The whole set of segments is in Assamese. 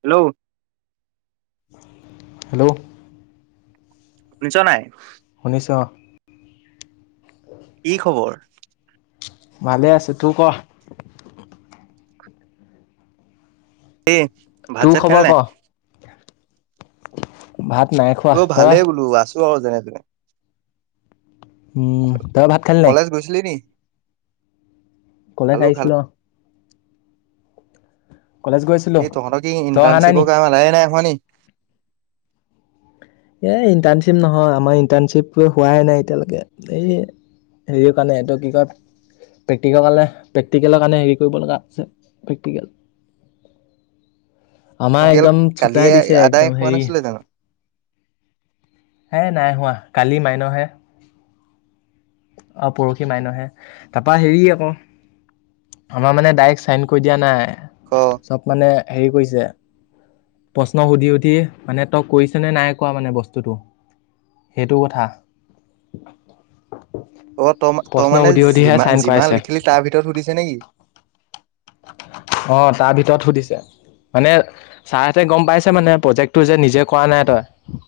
হেল্লো? হেল্লো? শুনিছ নাই? শুনিছ [inaudible] কি খবৰ? ভালে আছোঁ, তোৰ কহ? এ ভাত তোৰ চাত খালি খবৰ ক নাই? ভাত নাই খোৱা, তই? চো আও যেনে তেনে। উম, তই ভাত খালি নাই? কলেজ গৈছিলি নি কলেজ খালো খালো আহিছিলো অহ। কলেজ গৈছিলো এই তহঁতৰ কি তই অহা নাই নি ইণ্টাৰ্শ্বিপৰ কাম আদায় নাই হোৱানি? এই ইণ্টাৰ্ণশ্বিপ নহয়, আমাৰ ইণ্টাৰ্ণশ্বিপ হোৱাই নাই এতিয়ালৈকে, এই হেৰিৰ কাৰণে এইটো কি কয় প্ৰেক্টিকেল কাৰণে প্ৰেক্টিকেলৰ কাৰণে হেৰি কৰিবলা আছে প্ৰেক্টিকেল। আমাৰ তহঁতি একদম কালিয়ে চুটাই দিছে আদায় একদম হোৱা হেৰি নাছিলে জানো? হে নাই হোৱা কালি মাইনৰ হে। অহ পৰহি মইনৰ হে, তাৰাপা হেৰি আকৌ আমাৰ মানে ডাইৰেক্ট চাইন কৰি দিয়া অ নাই। চব মানে হেৰি কৰিছে। প্ৰশ্ন সুধি সুধি মানে তই কৈছনে নাই কোৱা মানে বস্তুটো, সেইটো কথা। অ ত, ত প্ৰশ্ন মানে সুধি সুধিহে যিমা চাইন যিমান কৰাইছে লিখিলি তাৰ ভিতৰত সুধিছে নেকি? অ তাৰ ভিতৰত সুধিছে, মানে ছাৰহেঁতে গম পাইছে মানে প্ৰজেক্টটো যে নিজে কৰা নাই তই।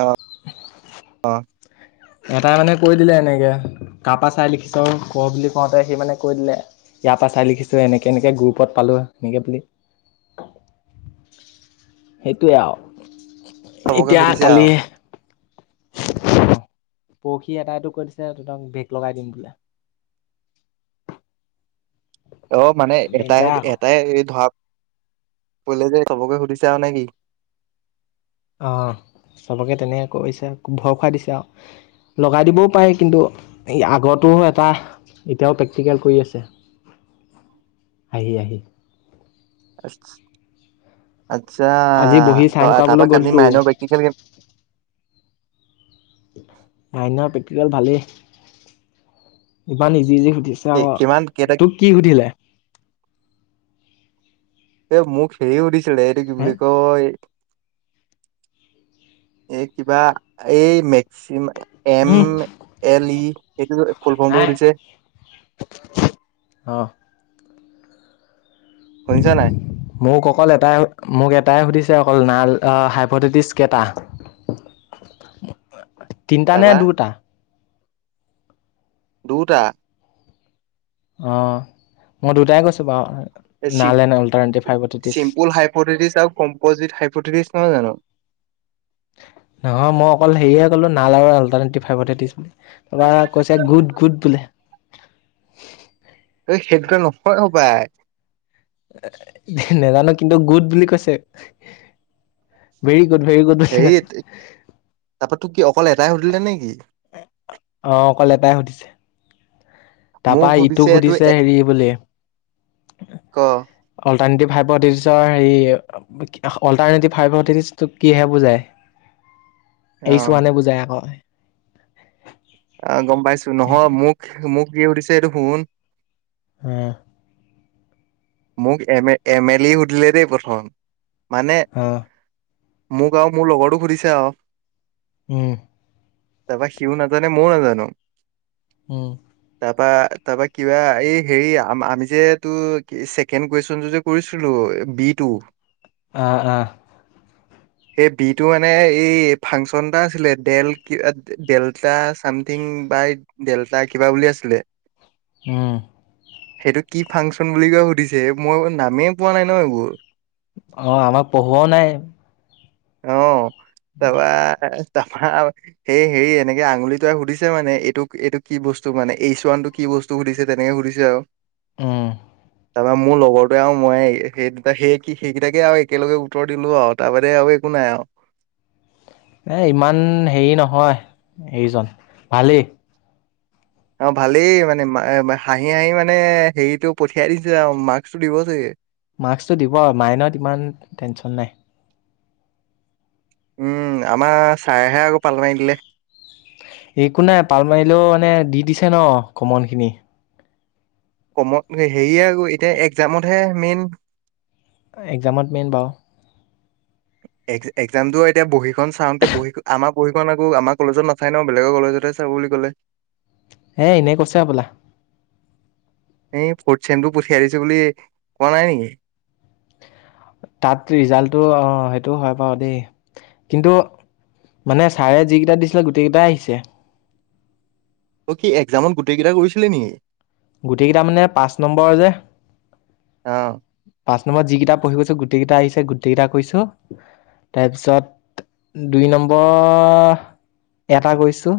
অ অ এটাই মানে কৈ দিলে এনেকে, কাপা চাই লিখিছ ক? বুলি কওঁতে সি মানে কৈ দিলে, ইয়াৰ পৰা চাই লিখিছো, এনেকে এনেকে গ্ৰুপত পালো, এনেকে বুলি সেইটোয়ে আউ। চবকে এতিয়া সুধিছে কালি। আৰু পৰখী এটাই টো কৈ দিছে, তহতক বেক লগাই দিম বোলে। অ মানে এটাই ডেঞ্জাৰ আকৌ এটাই ধৰাক। এই যে চবকে সুধিছা অ নেকি? অ চবকে তেনেকে কৰিছে ভৰ খুৱাই দিছে আৱ। লগাই দিবও পাৰে কিন্তু, আগতো এটা এতিয়াও প্ৰেক্টিকেল কৰি আছে, আহি আহি। [unintelligible] আচ্ছা আজি বহি ত চাইন কৰাবলৈ তাপা কালি গ'লতো মাইনৰ প্ৰক্টিকেল কেনে। মাইনৰ পে। আজিকাল ভালেই, ইমান ইজি ইজি সুধি। ছে অ। কিমান কেইটা তোক কি সুধিলে? অ মোক হেৰি সুধি। এতো কি হে বুলি কয়? কিবা এই maximum. M um L E. সেইটো ফুল ফমটো নাই সুধিছে? অ শুনিছা নাই মোক অকল এটাই, মোক এটাই সুধিছে অকল নাল। হাইপততিছ কেতা? তিনটা নে তাৰপা দুটা? দুটা। অ, মই দুটাই কৈছো বাউ। চিম্পুল হাইপথেটিছ আৰু কম্পজিট হাইপথেটিচ নহয় জানো। নহয় মই অকল হেয়েহে ক'লো নাল আৰু আল্টাৰনেটিভ হাইপথেচিছ। তাপা কৈছে, গুদ গুদ বোলে। সেই দুটা নহয় হ'বাই। নাজানো কিন্তু গুড বুলি কৈছে, ভেৰি। গুড ভেৰি গুড বুলি কৈছে হেৰি, তাপা তোক কি অকল এটাই সুধিলে নেকি? অ, অকল এটাই সুধিছে। মোক তাপা ইটোক এইটো সুধিছে এ- হেৰি বুলি, ক অ। ভন্টি ভাইভদিছৰ হেৰি, অল্টাৰনেটিভ ফাইভথেচিছ কিহে বুজাই? অ এৰি চোৱা নে বুজাই আকৌ। অ গম পাইছোঁ নহয় মোক মোক যি শুদিছে সেটো শুন অ মোক এ এম এল এ সুধিলে দেই প্ৰথম মানে- অ মোক আৰু মোৰ ল'গৰতোক সুধিছে আৰু উম তাবা সিও নাজানে মই নাজানোঁ উম তাৰপা তাৰপা কিবা এই হেৰি আমি যে এটো ছেকেণ্ড কুৱেশ্যনটো যে কৰিছিলোঁ বি টু অহ অহ সেই বিটো মানে এই ফাংচন এটা আছিলে ডেল কিবা ডেল্টা চামথিং বাই ডেল্টা কিবা বুলি আছিলে। উম সেইটো কি ফাংচন বুলি কয় সুধিছে মই নামেই পোৱা নাই ন এইবোৰ অ আমাক পঢ়োৱাও নাই। অ তপা তাৰপা সেই হেৰি এনেকে আঙুলিটোৱাই সুধিছে মানে এইটোক এইটো কি বস্তু মানে এইচ ৱানতটো কি বস্তু সুধিছে তেনেকে সুধিছে আৱ। উম তাৰপা মোৰ ল'গৰটোৱে আৰু মই সেই সেই সেইকেইটাকে আৰু একেলগে উত্তৰ দিলো আৰু তাৰ বাদে আৰু একো নাই আৰু- এ ইমান হেৰি নহয় এইজন ভালেই। অ ভালেই মানে হাঁহি হাঁহি মানে হেৰিটো পঠিয়াই দিছে আৰু মাৰ্কচটো দিব যে- মাস্সটো দিব আৰু মাইনত ইমান টেনচন নাই। উম আমাৰ ছাৰেহে আকৌ পাল মাৰ দিলে। একো নাই পাল মাৰিলেও মানে দি দিছে ন কমন খিনি কমন হেৰিয়ে আক এতিয়া একজামতহে মেইন একজামত হয়। বাৰু- একজামটো এতিয়া বহীখন চাওঁতে বহী আমাৰ বহীখন আকৌ আমাৰ কলেজত নাচায় ন বেলেগৰ কলেজতেহে চাব বুলি কলে। এ এনেই কৈছে সবলা এই ফৰ্থ চেমটো পঠিয়াই দিছো বুলি কোৱা নাই নেকি তাত ৰিজাল্টটো অ সেইটো হয় বাৱ দেই কিন্তু মানে ছাৰে যিকেইটা দিছিলে গোটেই কেইটাই আহিছে। তই কি এক্জামত গোটেই কেইটা কৰিছিলি নেকি? গোটেই কেইটা মানে পাঁচ নম্বৰ যে অ গোটেইকেইটা কৰিছো তাৰপিছত দুই নম্বৰ এটা কৰিছোঁ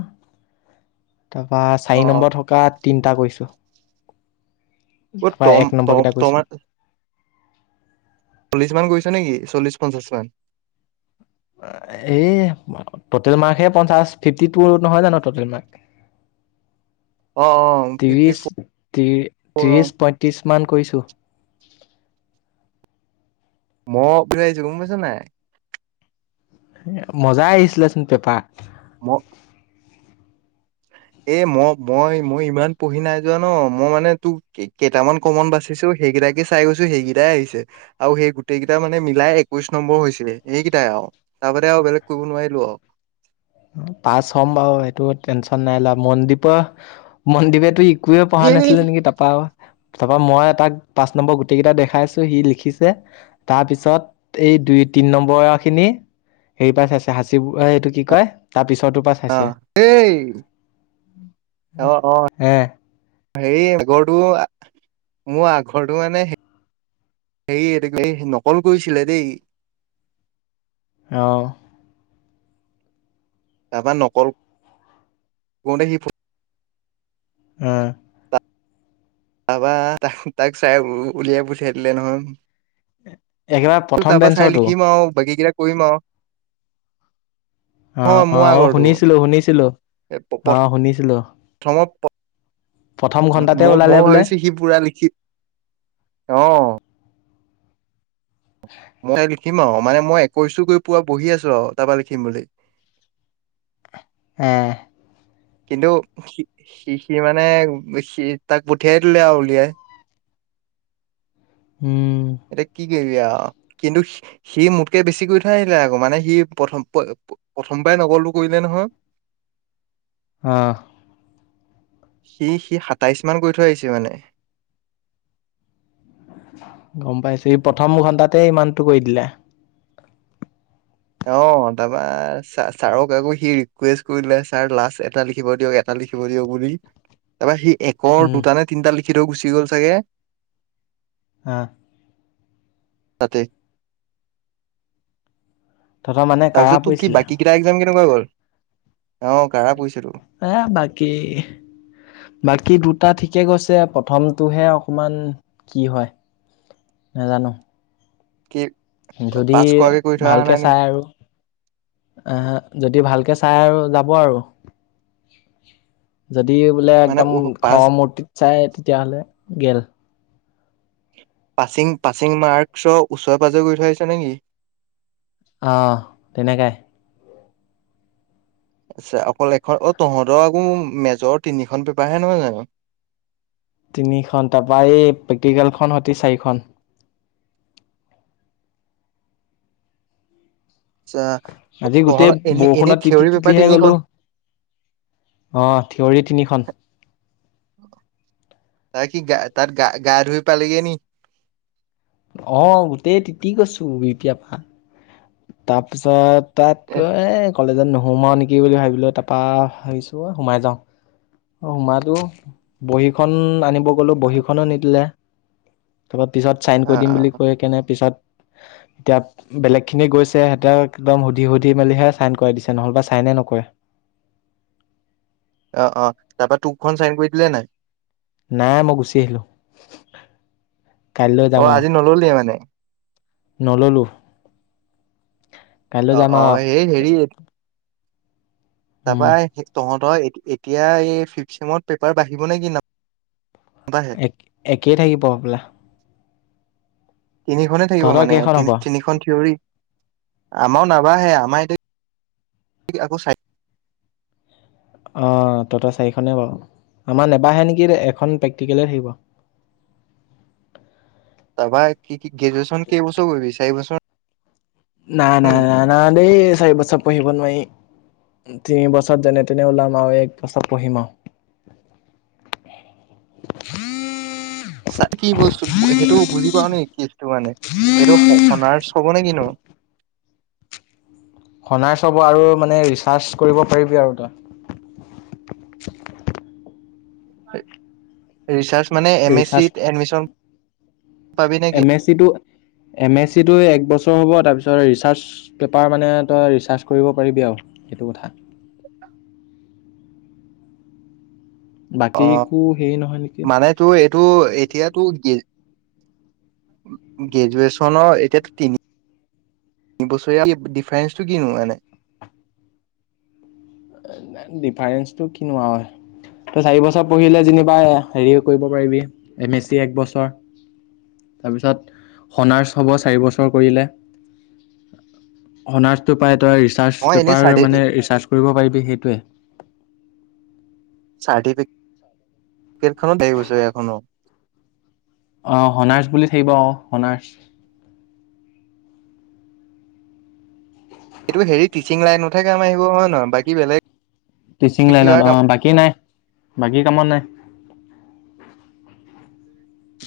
তাৰপৰা চাৰি অ নম্বৰত থকা তিনটা কৰিছোঁ নম্বৰ কেইটা কৰিছো [unintelligible] চল্লিশ মান গৈছে নেকি চল্লিশ পঞ্চাশ মান এই টটেল মাৰ্ক হে পঞ্চাছ ফিফটি টু নহয় জানো টটেল অ অ মাৰ্ক ফিফটি ত্ৰিশ ফৰ অ ত্ৰিশ পঁয়ত্ৰিশ মান কৰিছোঁ মো কৰি থৈ আহিছো গম পাইছা নাই। মজাই আহিছিলেচোন পেপা। মো এ মই মই মই ইমান পঢ়ি নাই যোৱা ন মই মানে তোক কেইটামান কমন বাচিছো সেইকেইটাকে চাই গৈছো সেইকেইটাই আহিছে আৰু সেই গোটেই কেইটটা মানে মিলাই একৈশ নম্বৰ হৈছে সেইকেইটাই আৰু তাৰপাতে আৰু বেলেগ কৰিব নোৱাৰিলো আৰু। পাছ হ'ম বাৰু সেইটো টেনচন নাই ল মনদ্বীপৰ মনদ্বীপটো ই। একোৱেই পঢ়া এই নাছিলে নেকি তাৰ পাওঁ তাৰপৰা মই তাক পাঁচ নম্বৰ গোটেইকেইটা দেখাইছোঁ সি লিখিছে, তাৰপিছত এই দুই তিনি নম্বৰখিনি হেৰি পাই চাইছে সাঁচিব এইটো কি কয়। তাৰ পিছত অহ এই, অহ অহ হে হৰি ঘৰটো। মোৰ আখৰটো মানে হে, নকল কৰিছিলে দেই। অ। তাবা নকল কওঁতে সি। ফ উম। পাবা তাক তাক চাই উলিয়াই পঠিয়াই দিলে নহয়। একেবাৰে তাৰ প্ৰথম পৰা চাই বেঞ্চৰটো। লিখিম আৰু বাকী কেইটা কৰিম। আ অহ অ অ, শুনিছিলো শুনিছিলো অহ শুনিছিলো। প্ৰথমৰ প্ৰথম ঘন্টাতে মই ওলালে মই বোলে ভাবিছো সি পোৰা লিখি, অ। মই লিখিম আৰু মানে মই একৈশ গৈ পুৱ বহি আছো আৰু তাৰপৰা লিখিম বুলি। হে। কিন্তু সি সি মানে, সি তাক পঠিয়াই দিলে আৰু উলিয়াই। উম। এতিয়া কি কবি আ কিন্তু সি মোতকে বেছি কৰি থৈ আহিলে আকৌ মানে সি প্ৰথম, প্ৰথমবাৰে নকলটো কৰিলে নহয়। আহ। সি সি সাতাইশ মান কৰি থৈ আহিছে মানে। গম পাইছো প্ৰথম ঘণ্টাতে ইমানতটো কৰি দিলে। অ তাৰপা ছাৰক আকৌ সি ৰিকুৱেষ্ট কৰিলে ছাৰ লাষ্ট এটা লিখিব দিয়ক, এটা লিখিব দিয়ক বুলি তাৰপা সি। একৰ উম দুটা নে তিনিটা লিখি। লিখি থৈ গুচি গ'ল চাগে। হ। ততে। তহঁতৰ মানে কঢ়া পৰিছিলে। কেনেকুৱাই গ'ল, অ কাঢ়া পৰিছেতো। এ বাকী, বাকী দুটা ঠিকে গৈছে প্ৰথমটোহে অকমান, কি হয় নাজানো কি যদি পাছ কৰাকে কৰি থৈ অহা ভালকে নাই নি? চাই আৰু, আহ যদি ভাল। চাই আৰু যাব আৰু। যদি বোলে মানে একদম পাছ খৰৰ মূৰ্তিত চায় তেতিয়াহ'লে। গেল। পাছিং পাছিং মাৰ্কছৰ ওচৰে পাঁজৰে গৈ থৈছে নেকি? আহ তেনেকাই। আচ্ছা অকল এখন অঁ তহঁতৰ আকৌ মেজৰ তিনিখন পেপাৰ হে নহয় জানোঁ তিনিখন তাৰপা এই প্ৰেক্টিকেলখন সতি চাৰিখন। আচ্ছা আজি গোটেই তহঁতৰ এনে এনেই বৰষুণত তিতি থিয়ৰী পেপাৰ তিতিহে গলো তিনিখন, অ থিয়ৰী তিনিখন। তাই কি গা তাত গা গা ধুই পালিগে নেকি? অহঁ গোটেই তিতি গৈছোঁ বিতিয়া প তাৰপিছত এ, তাতকৈ কলেজত নখ সোমাও নেকি বুলি ভাবিলো তাৰপা ভাবিছোঁ সোমাই যাওঁ। অ সোমালো বহীখন আনি ব গ'লো বহীখনো নিদিলে তাৰপৰা পিছত ছাইন কৰি অ', দিম অ'। বুলি কৈ কেনে পিছত এতিয়া বেলেগ খিনি গৈছে সিহঁতেক একদম সুধি সুধি মেলিহে চাইন কৰাই দিছে নহলেবা চাইনে নকৰাই অহঁ অহঁ তাৰ পৰা তোৰখন চাইন কৰি দিলে নাই নাই মই গুচি আহিলোঁ। অঁ আজি নললি মানে নললোঁ। অহঁ অহঁ হেই হেৰি তাৰপা উম হে তহঁত তই এতিয়া এই ফিফ চেমত পেপাৰ বাঢ়িব নে কি নহ এক একেই থাকিব সপলা তিনি খনে থাকিব মানে কেইখন তি হ'ব তিনিখন থিয়ৰী। আমাৰ নাবাহে আমাৰ এতিয়া। ঠিক আকৌ চাই অঁ তহঁতৰ চাৰিখনেই বাৰু আমাৰ নেবাহে নেকি এখন প্ৰেক্টিকেলে থাকিব। তাৰপা কি? কি গ্ৰেজুৱেচন কেইবছৰ কৰি গিছে আহিবাচোন নাই নাই ন না দেই চাৰি বছৰ পঢ়িব নোৱাৰি তিনি বছৰ যেনে তেনে ওলাম আৰু এক বছৰ পঢ়িম আৰু চাৰি বছৰ পঢ়ি সেইটো বুজি পাওঁ নেকি? সেইটো মানে সেইটো সনাৰটছ হ'ব নে কিনো। সনাৰটছ হব আৰু মানে ৰিচাৰ্চ কৰিব পাৰিবি আৰু তই- ৰিচাৰ্জ- মানে M S research C admission M S C টো এম এছ চিটো এক বছৰ হ'ব তাৰপিছত ৰিচাৰ্জ টো পেপাৰ মানে তই ৰিচাৰ্জ কৰিব পাৰিবি আৰু সেইটো কথা। বাকী একো হেৰি নহয় নেকি? তো, এতিয়াতো গ্ৰেজুৱেচনৰ এতিয়াতো তিনি বছৰীয়া ডিফাৰেন্স টো কিনো এনে? ডিফাৰেন্চটো কিনো আৰু, তই চাৰিবছৰ পঢ়িলে যেনিবা হেৰি কৰিব পাৰিবি, এম এচ চি এক বছৰ, তাৰপিছত হনাৰ্চ হ'ব চাৰিবছৰ কৰিলে, হনাৰ্চতো পাই তই ৰিচাৰ্চ মই এনেই পেপাৰ চাৰ্টি মানে, ৰিচাৰ্চ কৰিব পাৰিবি। [unintelligible] চাৰ্টিফি কেত খনো চাৰি বছৰীয়া এইখনো। অ'! হনাৰ্চ বুলি থাকিব অ'! হনাৰ্চ। এইটো হেৰি টিচিং লাইনত হে কাম আহিব হয় নহয়? বাকি বেলেগ টিচিং কিবা লাইনত কাম অ'! বাকী নাই। বাকী কামত নাই।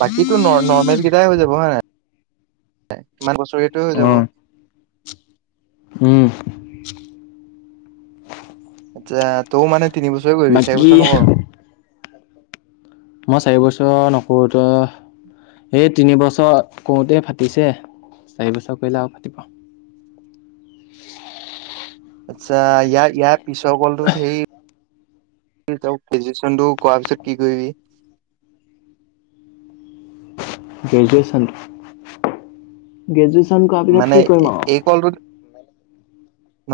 বাকীটো নৰ্মেল কেইটাই হৈ যাব হয় নাই? [unintelligible] হৈ যাব অ'! উম! [unintelligible] আচ্ছা! তইয়ো মানে তিনি বছৰে কৰিবি চাৰি বাকী বছৰ নকৰ'? মই চাৰিবছৰ নকৰোঁ তহ্। এই তিনিবছৰ কৰোঁতে ফাটিছে, চাৰিবছৰ কৰিলে আৰু ফাটিব। আচ্ছা! ইয়া ইয়াত পিছৰ ক'লটোত সেই তই ফিজিচিয়ানটো কৰাৰ পিছত কি কৰিবি? গ্ৰেজুৱেচন, গ্ৰেজুৱে গ্ৰেচুৱেচন কৰাৰ পিছত মানে কি কৰিম আৰু। এই কলটোত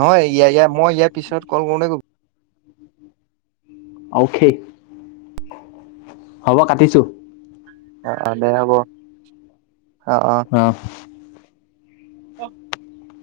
নহয়। ইয়া, ইয়া মই ইয়াৰ পিছত ক'ল কৰোঁতে অ'কে হ'ব কাটিছো। অ'! অ'! দে হ'ব। অ'! [unintelligible]